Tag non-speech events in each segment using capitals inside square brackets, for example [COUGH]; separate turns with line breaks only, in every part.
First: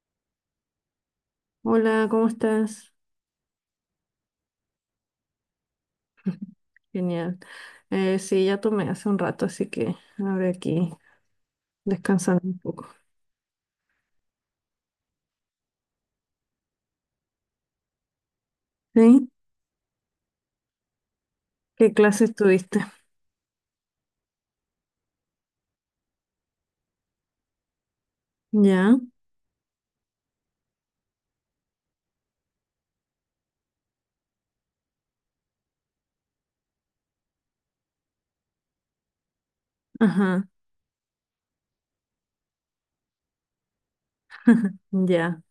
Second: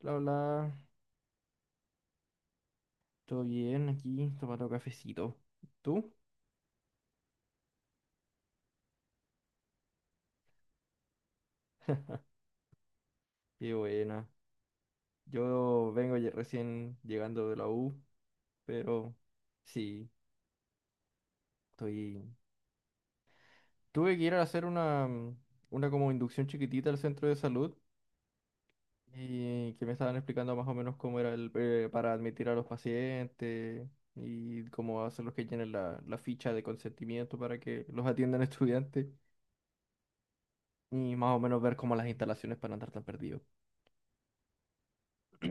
Bla, bla,
Hola, ¿cómo estás?
todo bien aquí, tomando cafecito. ¿Tú?
[LAUGHS] Genial. Sí, ya tomé hace un rato, así que ahora aquí descansando un poco.
Qué buena. Yo vengo recién llegando de la U, pero
¿Sí?
sí,
¿Qué
estoy...
clases tuviste?
Tuve que ir a hacer una, una como inducción chiquitita al centro de salud
Ya,
y que me estaban explicando más o menos cómo era el, para admitir a los pacientes y cómo hacer los que llenen la ficha de consentimiento para que los atiendan estudiantes
ajá,
y más o menos ver cómo las instalaciones para no andar tan perdidos.
ya.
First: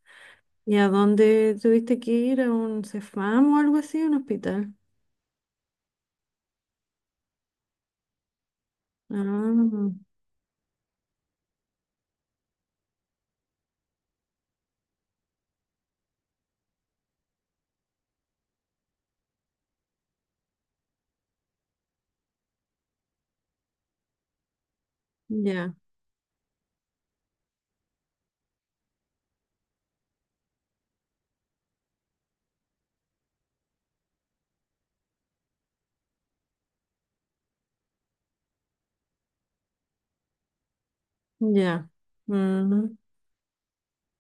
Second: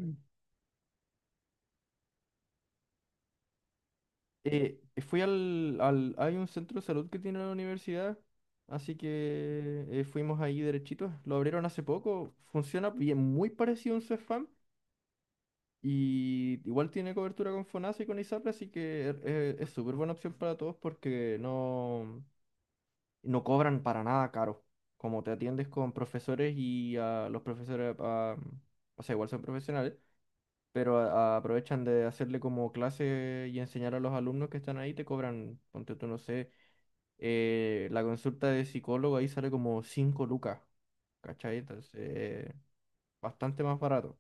¿Y a dónde tuviste que ir? ¿A un Cefam o algo así? ¿Un hospital?
Fui al Hay un centro de salud que tiene la universidad, así que
Ah,
fuimos ahí derechitos. Lo abrieron hace poco, funciona bien, muy parecido a un Cefam y igual tiene cobertura con FONASA y con ISAPRE, así que es súper buena opción para todos porque no cobran para nada caro. Como te atiendes
ya,
con profesores y a los profesores, ah, o sea, igual son profesionales, pero aprovechan de hacerle como clase y enseñar a los alumnos que están ahí, te cobran, ponte tú, no sé, la consulta de psicólogo ahí sale como 5 lucas, ¿cachai?
ya.
Entonces,
Ujú.
bastante más barato.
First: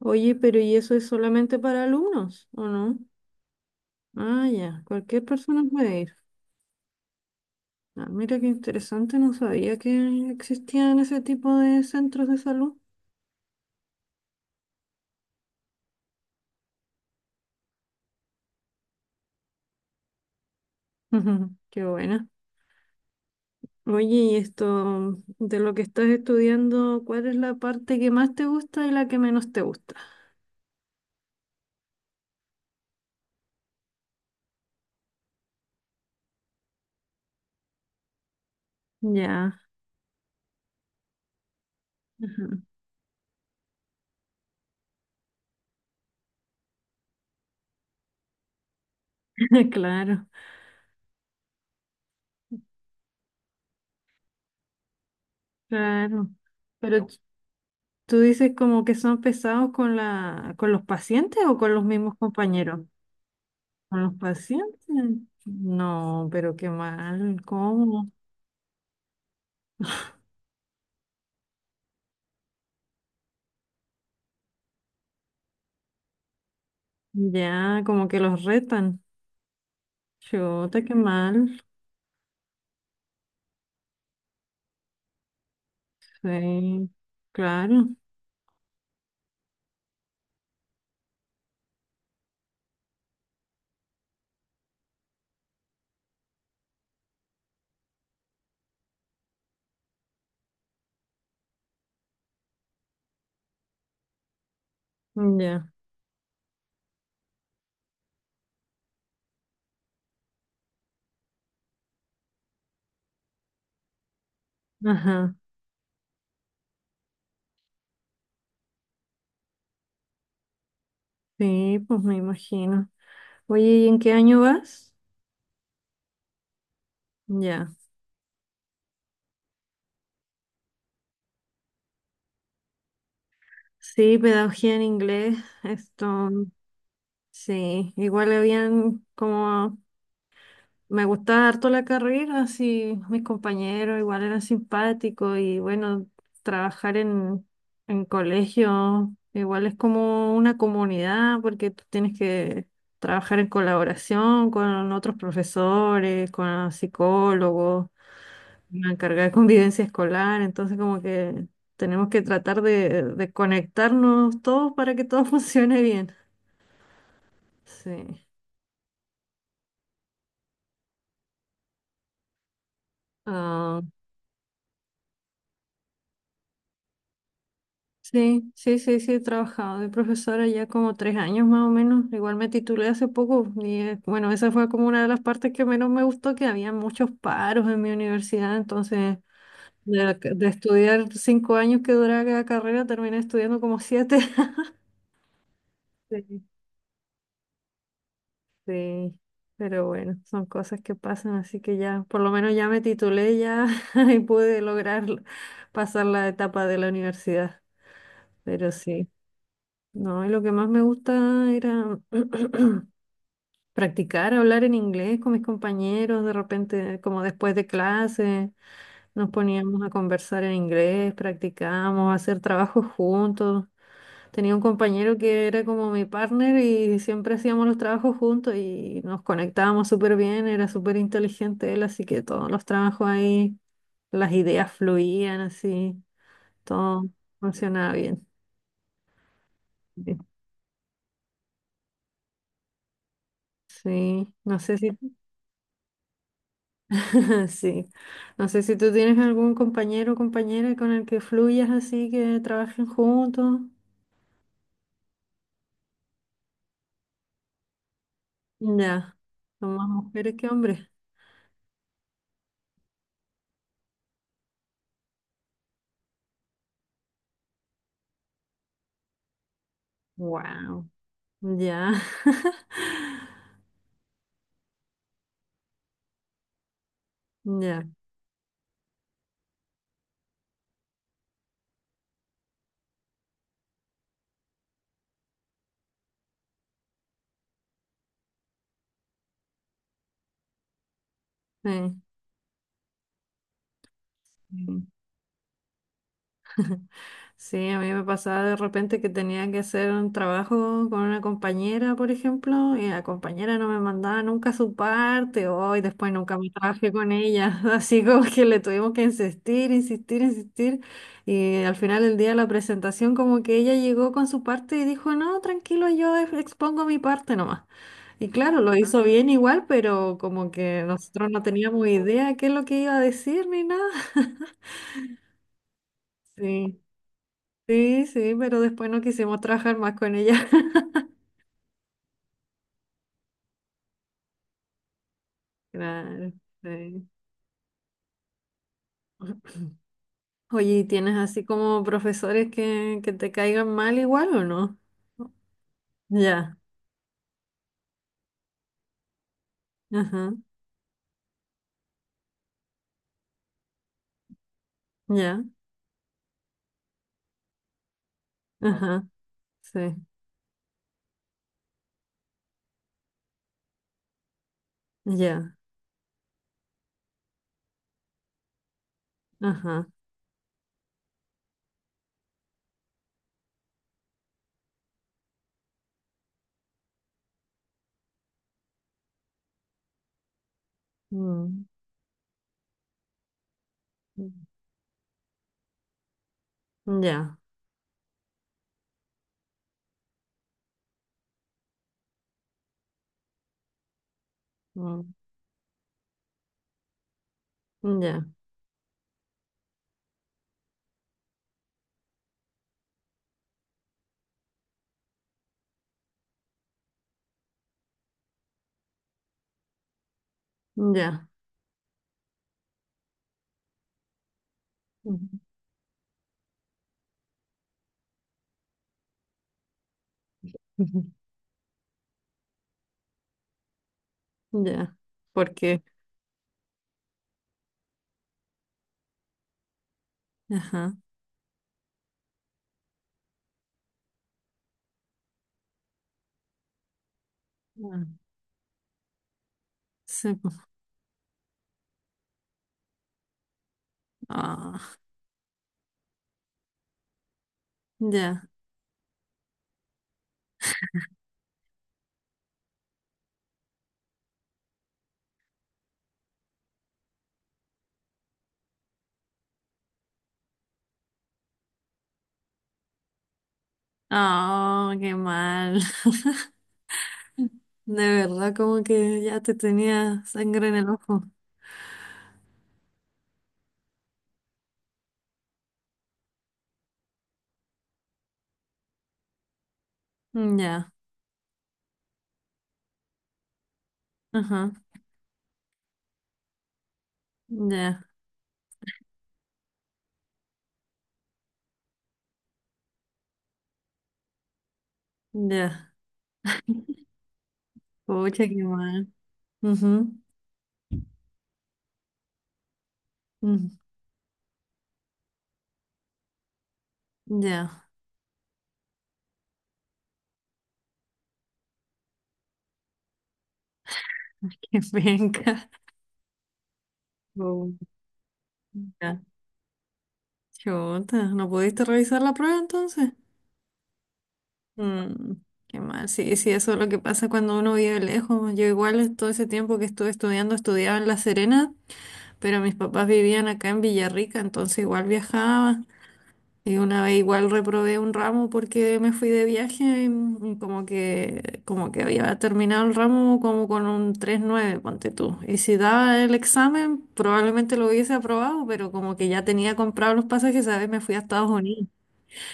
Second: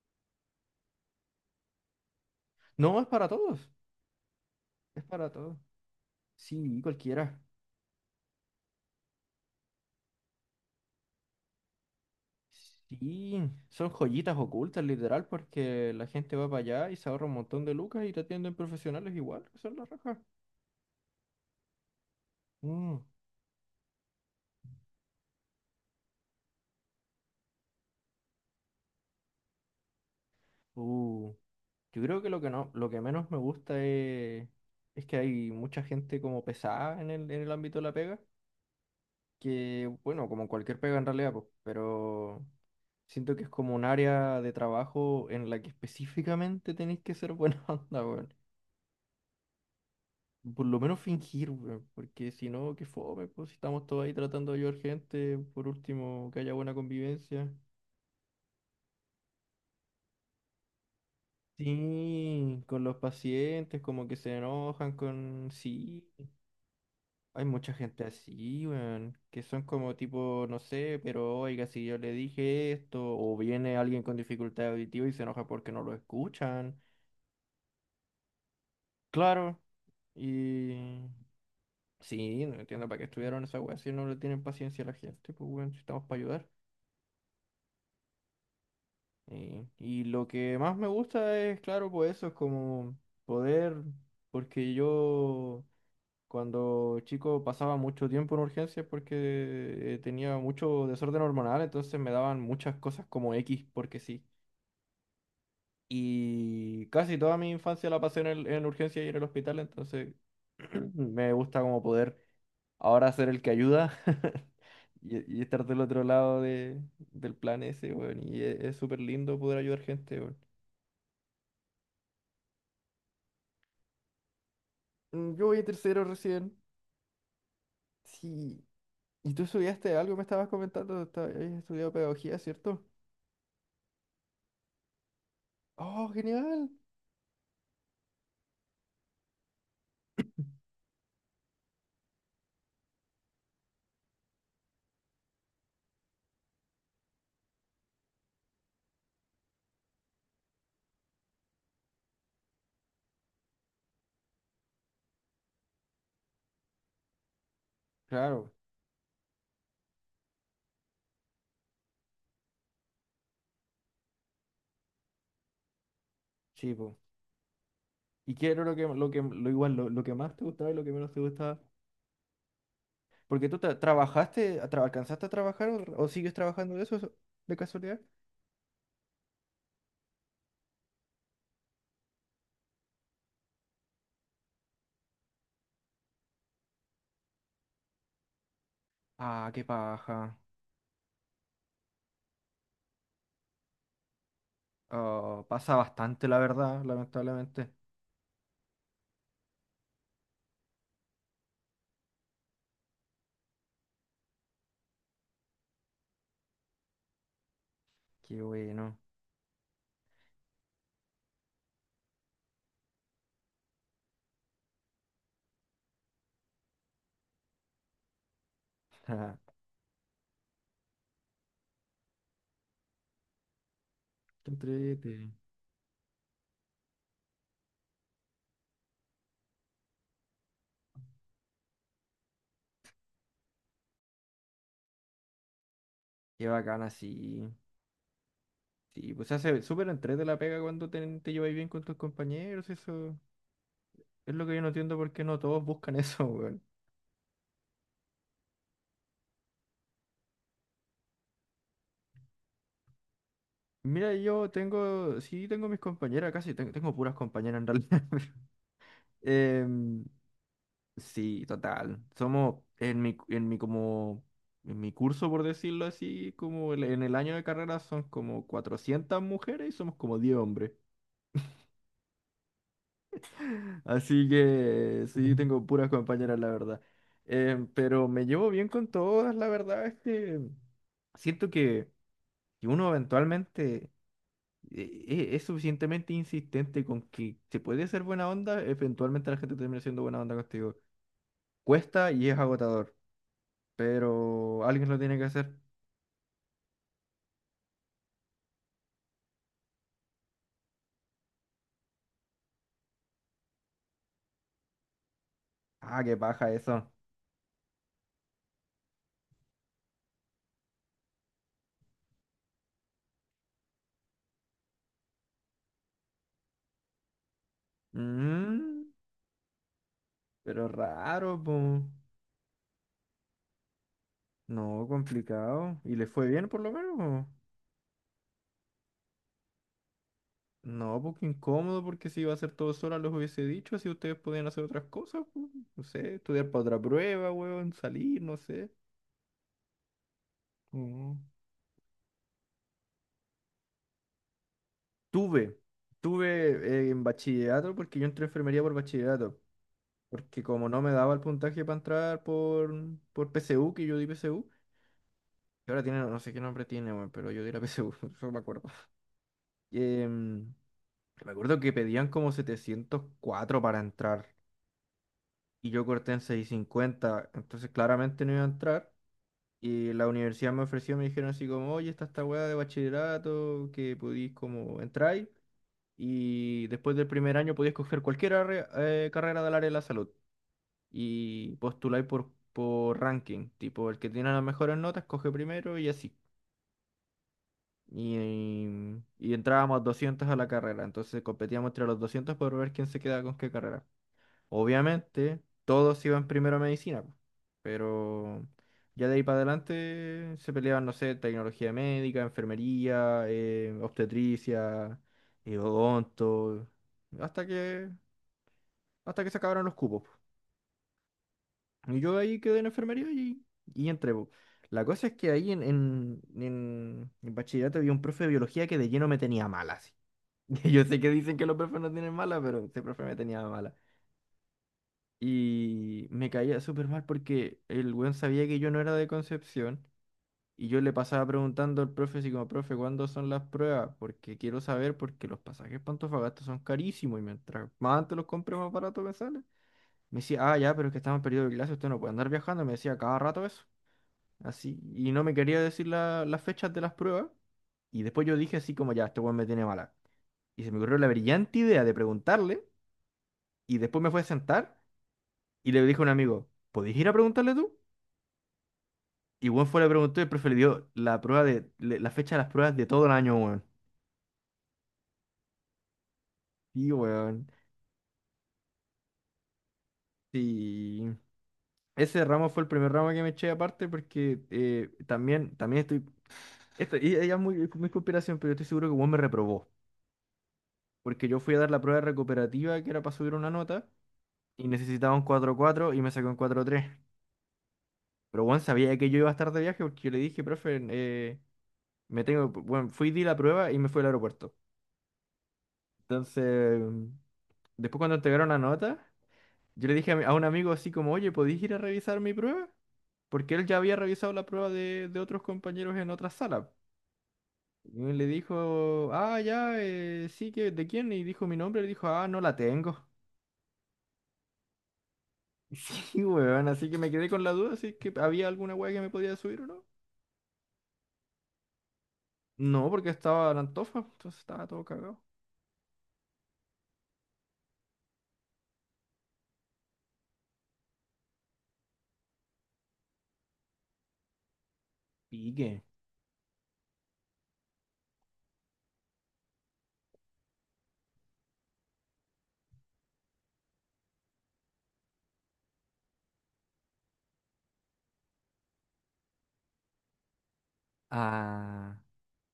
Oye, pero ¿y eso es solamente para alumnos o
No,
no?
es para todos,
Ah, ya,
es
cualquier
para todos.
persona puede ir.
Sí, cualquiera.
Ah, mira qué interesante, no sabía que existían ese tipo de centros de salud. [LAUGHS]
Sí, son joyitas ocultas, literal, porque la gente va para allá y se ahorra un montón de lucas y te atienden profesionales igual, que son las rajas.
Ujú, qué buena.
Mm,
Oye, y esto de lo que estás estudiando, ¿cuál es la parte que más te gusta y la que menos te gusta?
uh, Yo creo que lo que no, lo que menos me gusta es que hay mucha gente como pesada en el ámbito de la pega,
Ya,
que, bueno, como en cualquier pega en realidad, pues, pero
ajá.
siento que es como un área de trabajo en la que específicamente tenéis que ser buena [LAUGHS] onda, weón.
[LAUGHS] Claro,
Por lo menos fingir, weón. Porque si no, qué fome, pues si estamos todos ahí tratando de ayudar gente, por último,
claro.
que haya buena
Pero
convivencia.
tú dices como que son pesados con la, con los pacientes o con los mismos
Sí,
compañeros.
con los pacientes,
Con
como que
los
se
pacientes.
enojan con... Sí,
No, pero qué mal,
hay mucha gente
¿cómo?
así, weón, que son como tipo, no sé, pero oiga, si yo le dije esto, o viene alguien con dificultad auditiva y se enoja porque no lo escuchan.
Ya, como que los retan.
Claro, y
Chuta, qué mal.
sí, no entiendo para qué estudiaron esa weá si no le tienen paciencia a la gente, pues weón, si estamos para ayudar.
Sí, claro.
Y lo que más me gusta es, claro, pues eso es como poder, porque yo cuando chico pasaba mucho tiempo en urgencias porque tenía mucho desorden hormonal, entonces me daban muchas cosas como X, porque sí.
Mm, ya.
Y casi toda mi infancia la pasé en urgencias y en el hospital, entonces [CLEARS THROAT] me gusta como poder ahora ser el que ayuda [LAUGHS]
Ajá.
y, estar del otro lado del plan ese, weón. Y es súper lindo poder ayudar gente, weón.
Sí, pues me imagino. Oye, ¿y en qué año vas?
Yo voy a tercero recién.
Ya.
Sí. ¿Y tú estudiaste algo? Me estabas comentando, habías estudiado pedagogía, ¿cierto?
Sí, pedagogía en inglés.
¡Oh,
Esto,
genial!
sí. Igual habían como... Me gustaba harto la carrera, así mis compañeros igual eran simpáticos y bueno, trabajar en colegio igual es como una comunidad porque tú tienes que trabajar en colaboración con otros profesores, con psicólogos,
Claro,
una carga de convivencia escolar, entonces como que tenemos que tratar de conectarnos todos para que todo [LAUGHS] funcione bien.
sí, po.
Sí.
¿Y qué era lo que más te gustaba y lo que menos te gustaba? Porque tú trabajaste, alcanzaste a trabajar o sigues trabajando de eso, de casualidad.
Sí, sí, sí, sí, he trabajado de profesora ya como 3 años más o menos. Igual me titulé hace poco y bueno, esa fue como una de las partes que menos me gustó, que había muchos paros en mi universidad, entonces
Ah, qué paja.
de estudiar 5 años que duraba cada carrera, terminé estudiando como siete. [LAUGHS]
Oh, pasa bastante, la
Sí,
verdad, lamentablemente.
sí, pero bueno, son cosas que pasan, así que ya, por lo menos ya me titulé ya [LAUGHS] y pude lograr pasar la etapa de la universidad,
Qué
pero
bueno.
sí. No, y lo que más me gusta era [CLEARS THROAT] practicar hablar en inglés con mis compañeros, de repente, como después de clase,
[LAUGHS]
nos poníamos a conversar en inglés, practicábamos, hacer trabajos juntos.
Qué
Tenía un compañero
entrete.
que era como mi partner y siempre hacíamos los trabajos juntos y nos conectábamos súper bien, era súper inteligente él, así que todos los trabajos ahí, las ideas fluían así,
Qué bacana,
todo
sí.
funcionaba bien.
Sí, pues se hace súper entrete la pega cuando te lleváis bien con tus compañeros. Eso es
Sí,
lo que
no
yo no
sé si...
entiendo por qué no todos buscan [LAUGHS] eso, weón.
[LAUGHS] Sí. No sé si tú tienes algún compañero o compañera con el que fluyas así, que trabajen juntos.
Mira, yo tengo, sí, tengo mis compañeras casi, tengo puras compañeras en realidad. [LAUGHS]
Ya. Son más
Em,
mujeres que hombres.
sí, total. Somos en mi curso, por decirlo así, como en el año de carrera son como 400 mujeres y somos como 10 hombres.
Wow. Ya. [LAUGHS]
Así que sí, tengo puras compañeras, la verdad.
Ya.
Pero me llevo bien con todas, la verdad es que siento que uno eventualmente es suficientemente insistente con que se puede ser buena onda, eventualmente la gente termina siendo buena onda contigo.
Sí.
Cuesta y es agotador, pero alguien lo tiene que hacer.
Sí. Sí, a mí me pasaba de repente que tenía que hacer un trabajo con una compañera, por ejemplo, y la compañera no me mandaba nunca su parte, o y
Ah,
después
qué
nunca me
paja
trabajé
eso.
con ella, [LAUGHS] así como que le tuvimos que insistir, insistir, insistir, y al final del día de la presentación como que ella llegó con su parte y dijo, no, tranquilo, yo expongo mi parte nomás. Y claro, lo, ah,
Mm,
hizo, ah, bien igual, pero como
pero
que nosotros
raro,
no
po.
teníamos idea qué es lo que iba a decir ni nada. [LAUGHS]
No, complicado. ¿Y le fue bien por lo
Sí.
menos?
Sí, sí, pero después no quisimos trabajar más con ella. [LAUGHS]
No, porque incómodo, porque si iba a hacer todo sola, los hubiese dicho, así ustedes podían hacer otras cosas, pu, no sé,
Claro,
estudiar para otra
sí.
prueba, weón, salir, no sé.
Oye, ¿y
Mm.
tienes así como profesores que te caigan mal igual o no?
Tuve, tuve
Ya,
en bachillerato, porque yo entré a enfermería por bachillerato,
ajá,
porque como no me daba el puntaje para entrar por PSU, que yo di PSU,
ya,
que ahora tiene, no sé qué nombre tiene, weón, pero yo di la PSU, [LAUGHS] eso me acuerdo.
ajá, sí,
Em, Me acuerdo que pedían como 704 para entrar,
ya,
y yo corté en 650, entonces claramente no iba a entrar.
ajá,
Y la universidad me ofreció, me dijeron así como, oye, está esta weá de bachillerato, que podís como entrar y después del primer año podís coger cualquier carrera del área de la salud y
mm,
postuláis por ranking, tipo el que tiene las mejores notas coge primero y así.
ya,
Y entrábamos 200 a la carrera, entonces competíamos entre los 200 por ver quién se queda con qué carrera.
mm,
Obviamente, todos iban primero a medicina, po,
ya,
pero ya de ahí para adelante se peleaban, no sé, tecnología médica, enfermería, obstetricia, odonto, hasta que, hasta que se acabaron los cupos,
ya,
po. Y yo ahí quedé en enfermería y, entré, po. La cosa es que
[LAUGHS]
ahí en bachillerato había un profe de biología que de lleno me tenía mala, así. [LAUGHS] Yo sé
ujú,
que dicen que los profes no tienen mala, pero ese profe me tenía mala.
ya, ¿por qué?
Y me caía súper mal porque el weón sabía que yo no era de Concepción. Y yo le
Ajá,
pasaba preguntando al profe, así como, profe, ¿cuándo son las pruebas? Porque quiero saber, porque los pasajes para Antofagasta son carísimos. Y mientras más antes
ah,
los compre, más barato me sale. Me
sí,
decía,
pues,
ah, ya, pero es que estamos en periodo de clase, usted no puede andar viajando. Me decía cada rato eso. Así.
ah,
Y no me quería decir las fechas de las pruebas. Y después yo
ya,
dije así como, ya, este weón me tiene mala. Y se me ocurrió la brillante idea de preguntarle. Y después me fue a sentar. Y le dije a un amigo, ¿podés ir a preguntarle tú? Y weón fue, le preguntó y el profe le dio la prueba la fecha de las pruebas de todo el año, weón.
ah, qué mal. [LAUGHS]
Sí, weón.
De verdad, como que ya te tenía sangre en el
Sí.
ojo.
Ese ramo fue el primer ramo que me eché aparte porque también estoy. Esto, y ella es muy, muy conspiración, pero yo estoy seguro que weón me reprobó.
Mm, ya,
Porque yo fui a dar la prueba recuperativa que era para subir una nota y
ajá,
necesitaba un cuatro 4 y me sacó un cuatro tres.
ya,
Pero weón sabía que yo iba a estar de viaje porque yo le dije, profe, me tengo. Bueno, fui, di la prueba y me fui al aeropuerto.
ya.
Entonces, después cuando
Pucha,
entregaron la
qué
nota.
mal.
Yo le
Ujú,
dije a un amigo así como, oye, ¿podéis ir a revisar mi prueba? Porque él ya
mm,
había revisado la prueba de otros compañeros en otra sala.
ya,
Y él le dijo, ah, ya, sí, que, ¿de quién? Y dijo mi nombre, le dijo, ah, no la tengo.
[LAUGHS] qué penca.
[LAUGHS] Sí, weón, así que me quedé con la
Oh,
duda si es que había alguna weá que me
ya,
podía subir o no.
chuta. ¿No pudiste revisar la prueba
No, porque
entonces?
estaba en Antofa, entonces estaba todo cagado.
Mm, qué mal. Sí, sí, eso es lo que pasa cuando uno vive lejos. Yo igual todo ese tiempo que estuve estudiando, estudiaba en La Serena, pero mis papás vivían acá en Villarrica, entonces igual
Pique.
viajaba. Y una vez igual reprobé un ramo porque me fui de viaje y como que había terminado el ramo como con un 3,9 ponte tú. Y si daba el examen, probablemente lo hubiese aprobado, pero como que ya tenía comprado los pasajes, ¿sabes? Me fui a Estados Unidos.
Ah,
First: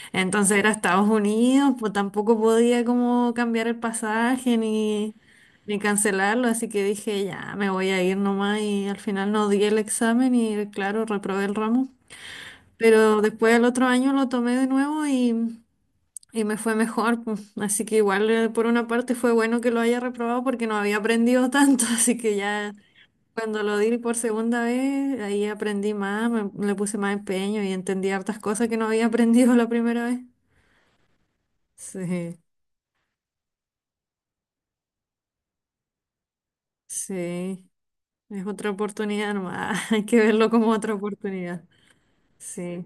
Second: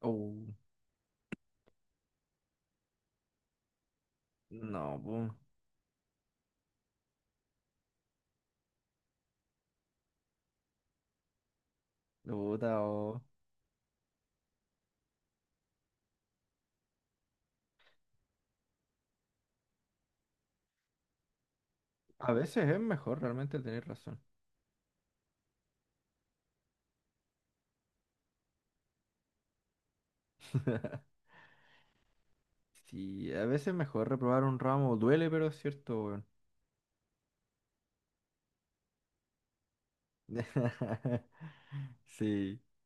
oh,
Entonces era Estados Unidos, pues tampoco podía como cambiar el pasaje
no,
ni,
pum,
ni cancelarlo, así que dije, ya, me voy a ir nomás y al final no di el examen y claro, reprobé el ramo.
puta, oh.
Pero después el otro año lo tomé de nuevo y me fue mejor, pues. Así que igual por una parte fue bueno que lo haya reprobado porque no había aprendido tanto. [LAUGHS] Así
A
que
veces
ya
es mejor realmente
cuando lo
tener
di por
razón.
segunda vez, ahí aprendí más, le puse más empeño y entendí hartas cosas que no había [LAUGHS] aprendido la primera vez.
[LAUGHS]
Sí,
Sí, a veces mejor reprobar un ramo. Duele, pero es cierto, weón.
sí, es otra oportunidad nomás. [LAUGHS] Hay que verlo como otra oportunidad.
[LAUGHS] Sí.
Sí.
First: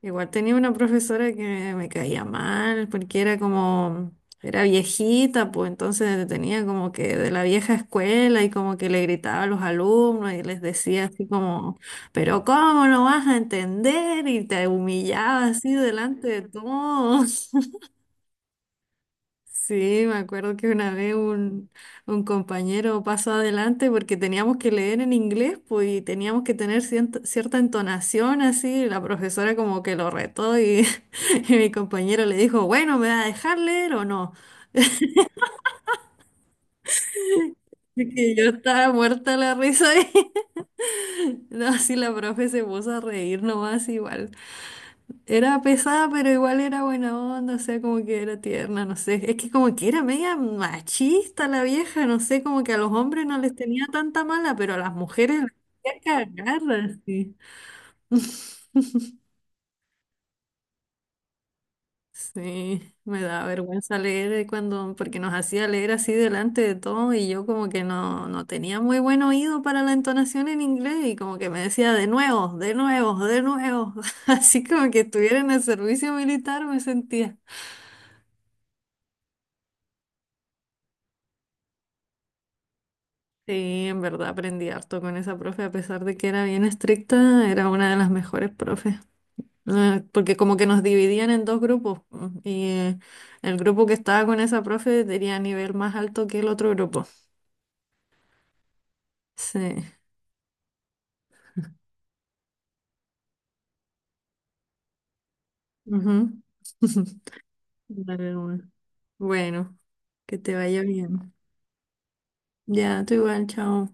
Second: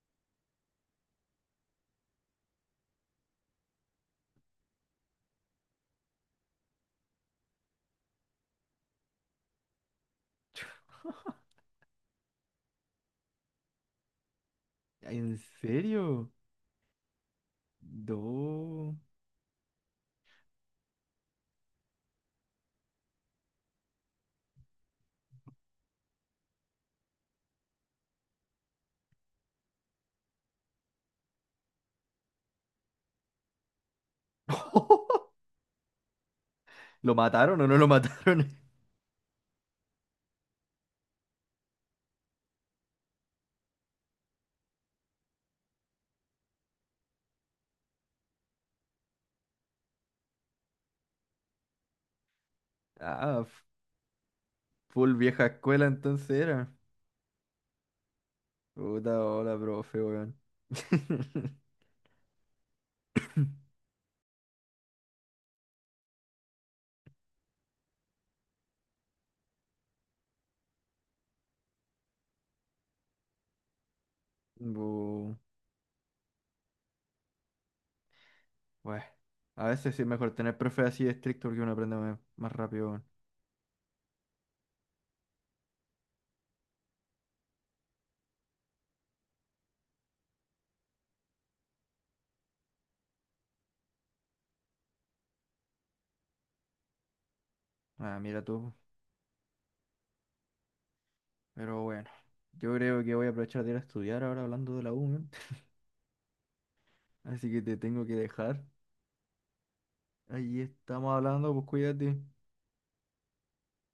Igual tenía una profesora que me caía mal porque era como, era viejita, pues entonces tenía como que de la vieja escuela y como que le gritaba a los alumnos y les decía así como, pero ¿cómo no vas a entender? Y te
¿En
humillaba así delante
serio?
de todos.
No.
Sí, me acuerdo que una vez un compañero pasó adelante porque teníamos que leer en inglés, pues, y teníamos que tener cierta, cierta entonación así. La profesora como que lo retó y, [LAUGHS] y mi compañero le dijo, bueno, ¿me va a dejar leer o no?
[LAUGHS] ¿Lo mataron o no lo
Y que
mataron?
yo
[LAUGHS]
estaba muerta la risa [LAUGHS] y no, así la profe se puso a reír nomás igual. Era pesada, pero igual era buena onda, o sea, como que era tierna, no sé. Es que como que era media machista la vieja, no sé, como que a los hombres no
Ah,
les tenía tanta mala, pero a las
full
mujeres
vieja
las
escuela
hacía
entonces
cagar,
era.
así.
Puta, hola, profe, weón. [LAUGHS]
Sí, me da vergüenza leer cuando, porque nos hacía leer así delante de todo y yo como que no, no tenía muy buen oído para la entonación en inglés y como que me decía de nuevo, de nuevo, de nuevo. [LAUGHS] Así como que
Bu,
estuviera en el servicio militar me sentía.
bueno. A veces sí es mejor tener profes así estricto porque uno aprende más rápido, weón.
Sí, en verdad aprendí harto con esa profe, a pesar de que era bien estricta, era una de las mejores profes. Porque como que nos dividían en dos grupos y el grupo que estaba con esa profe tenía nivel más alto que el otro grupo.
Ah, mira tú.
Sí.
Pero bueno. Yo creo que voy a aprovechar de ir a estudiar ahora hablando de la U, weón.
Ujú. [LAUGHS]
Así que te tengo que
Dale, bueno,
dejar.
bueno, que te
Ahí
vaya
estamos
bien.
hablando, pues cuídate.
Ya, tú igual, chao.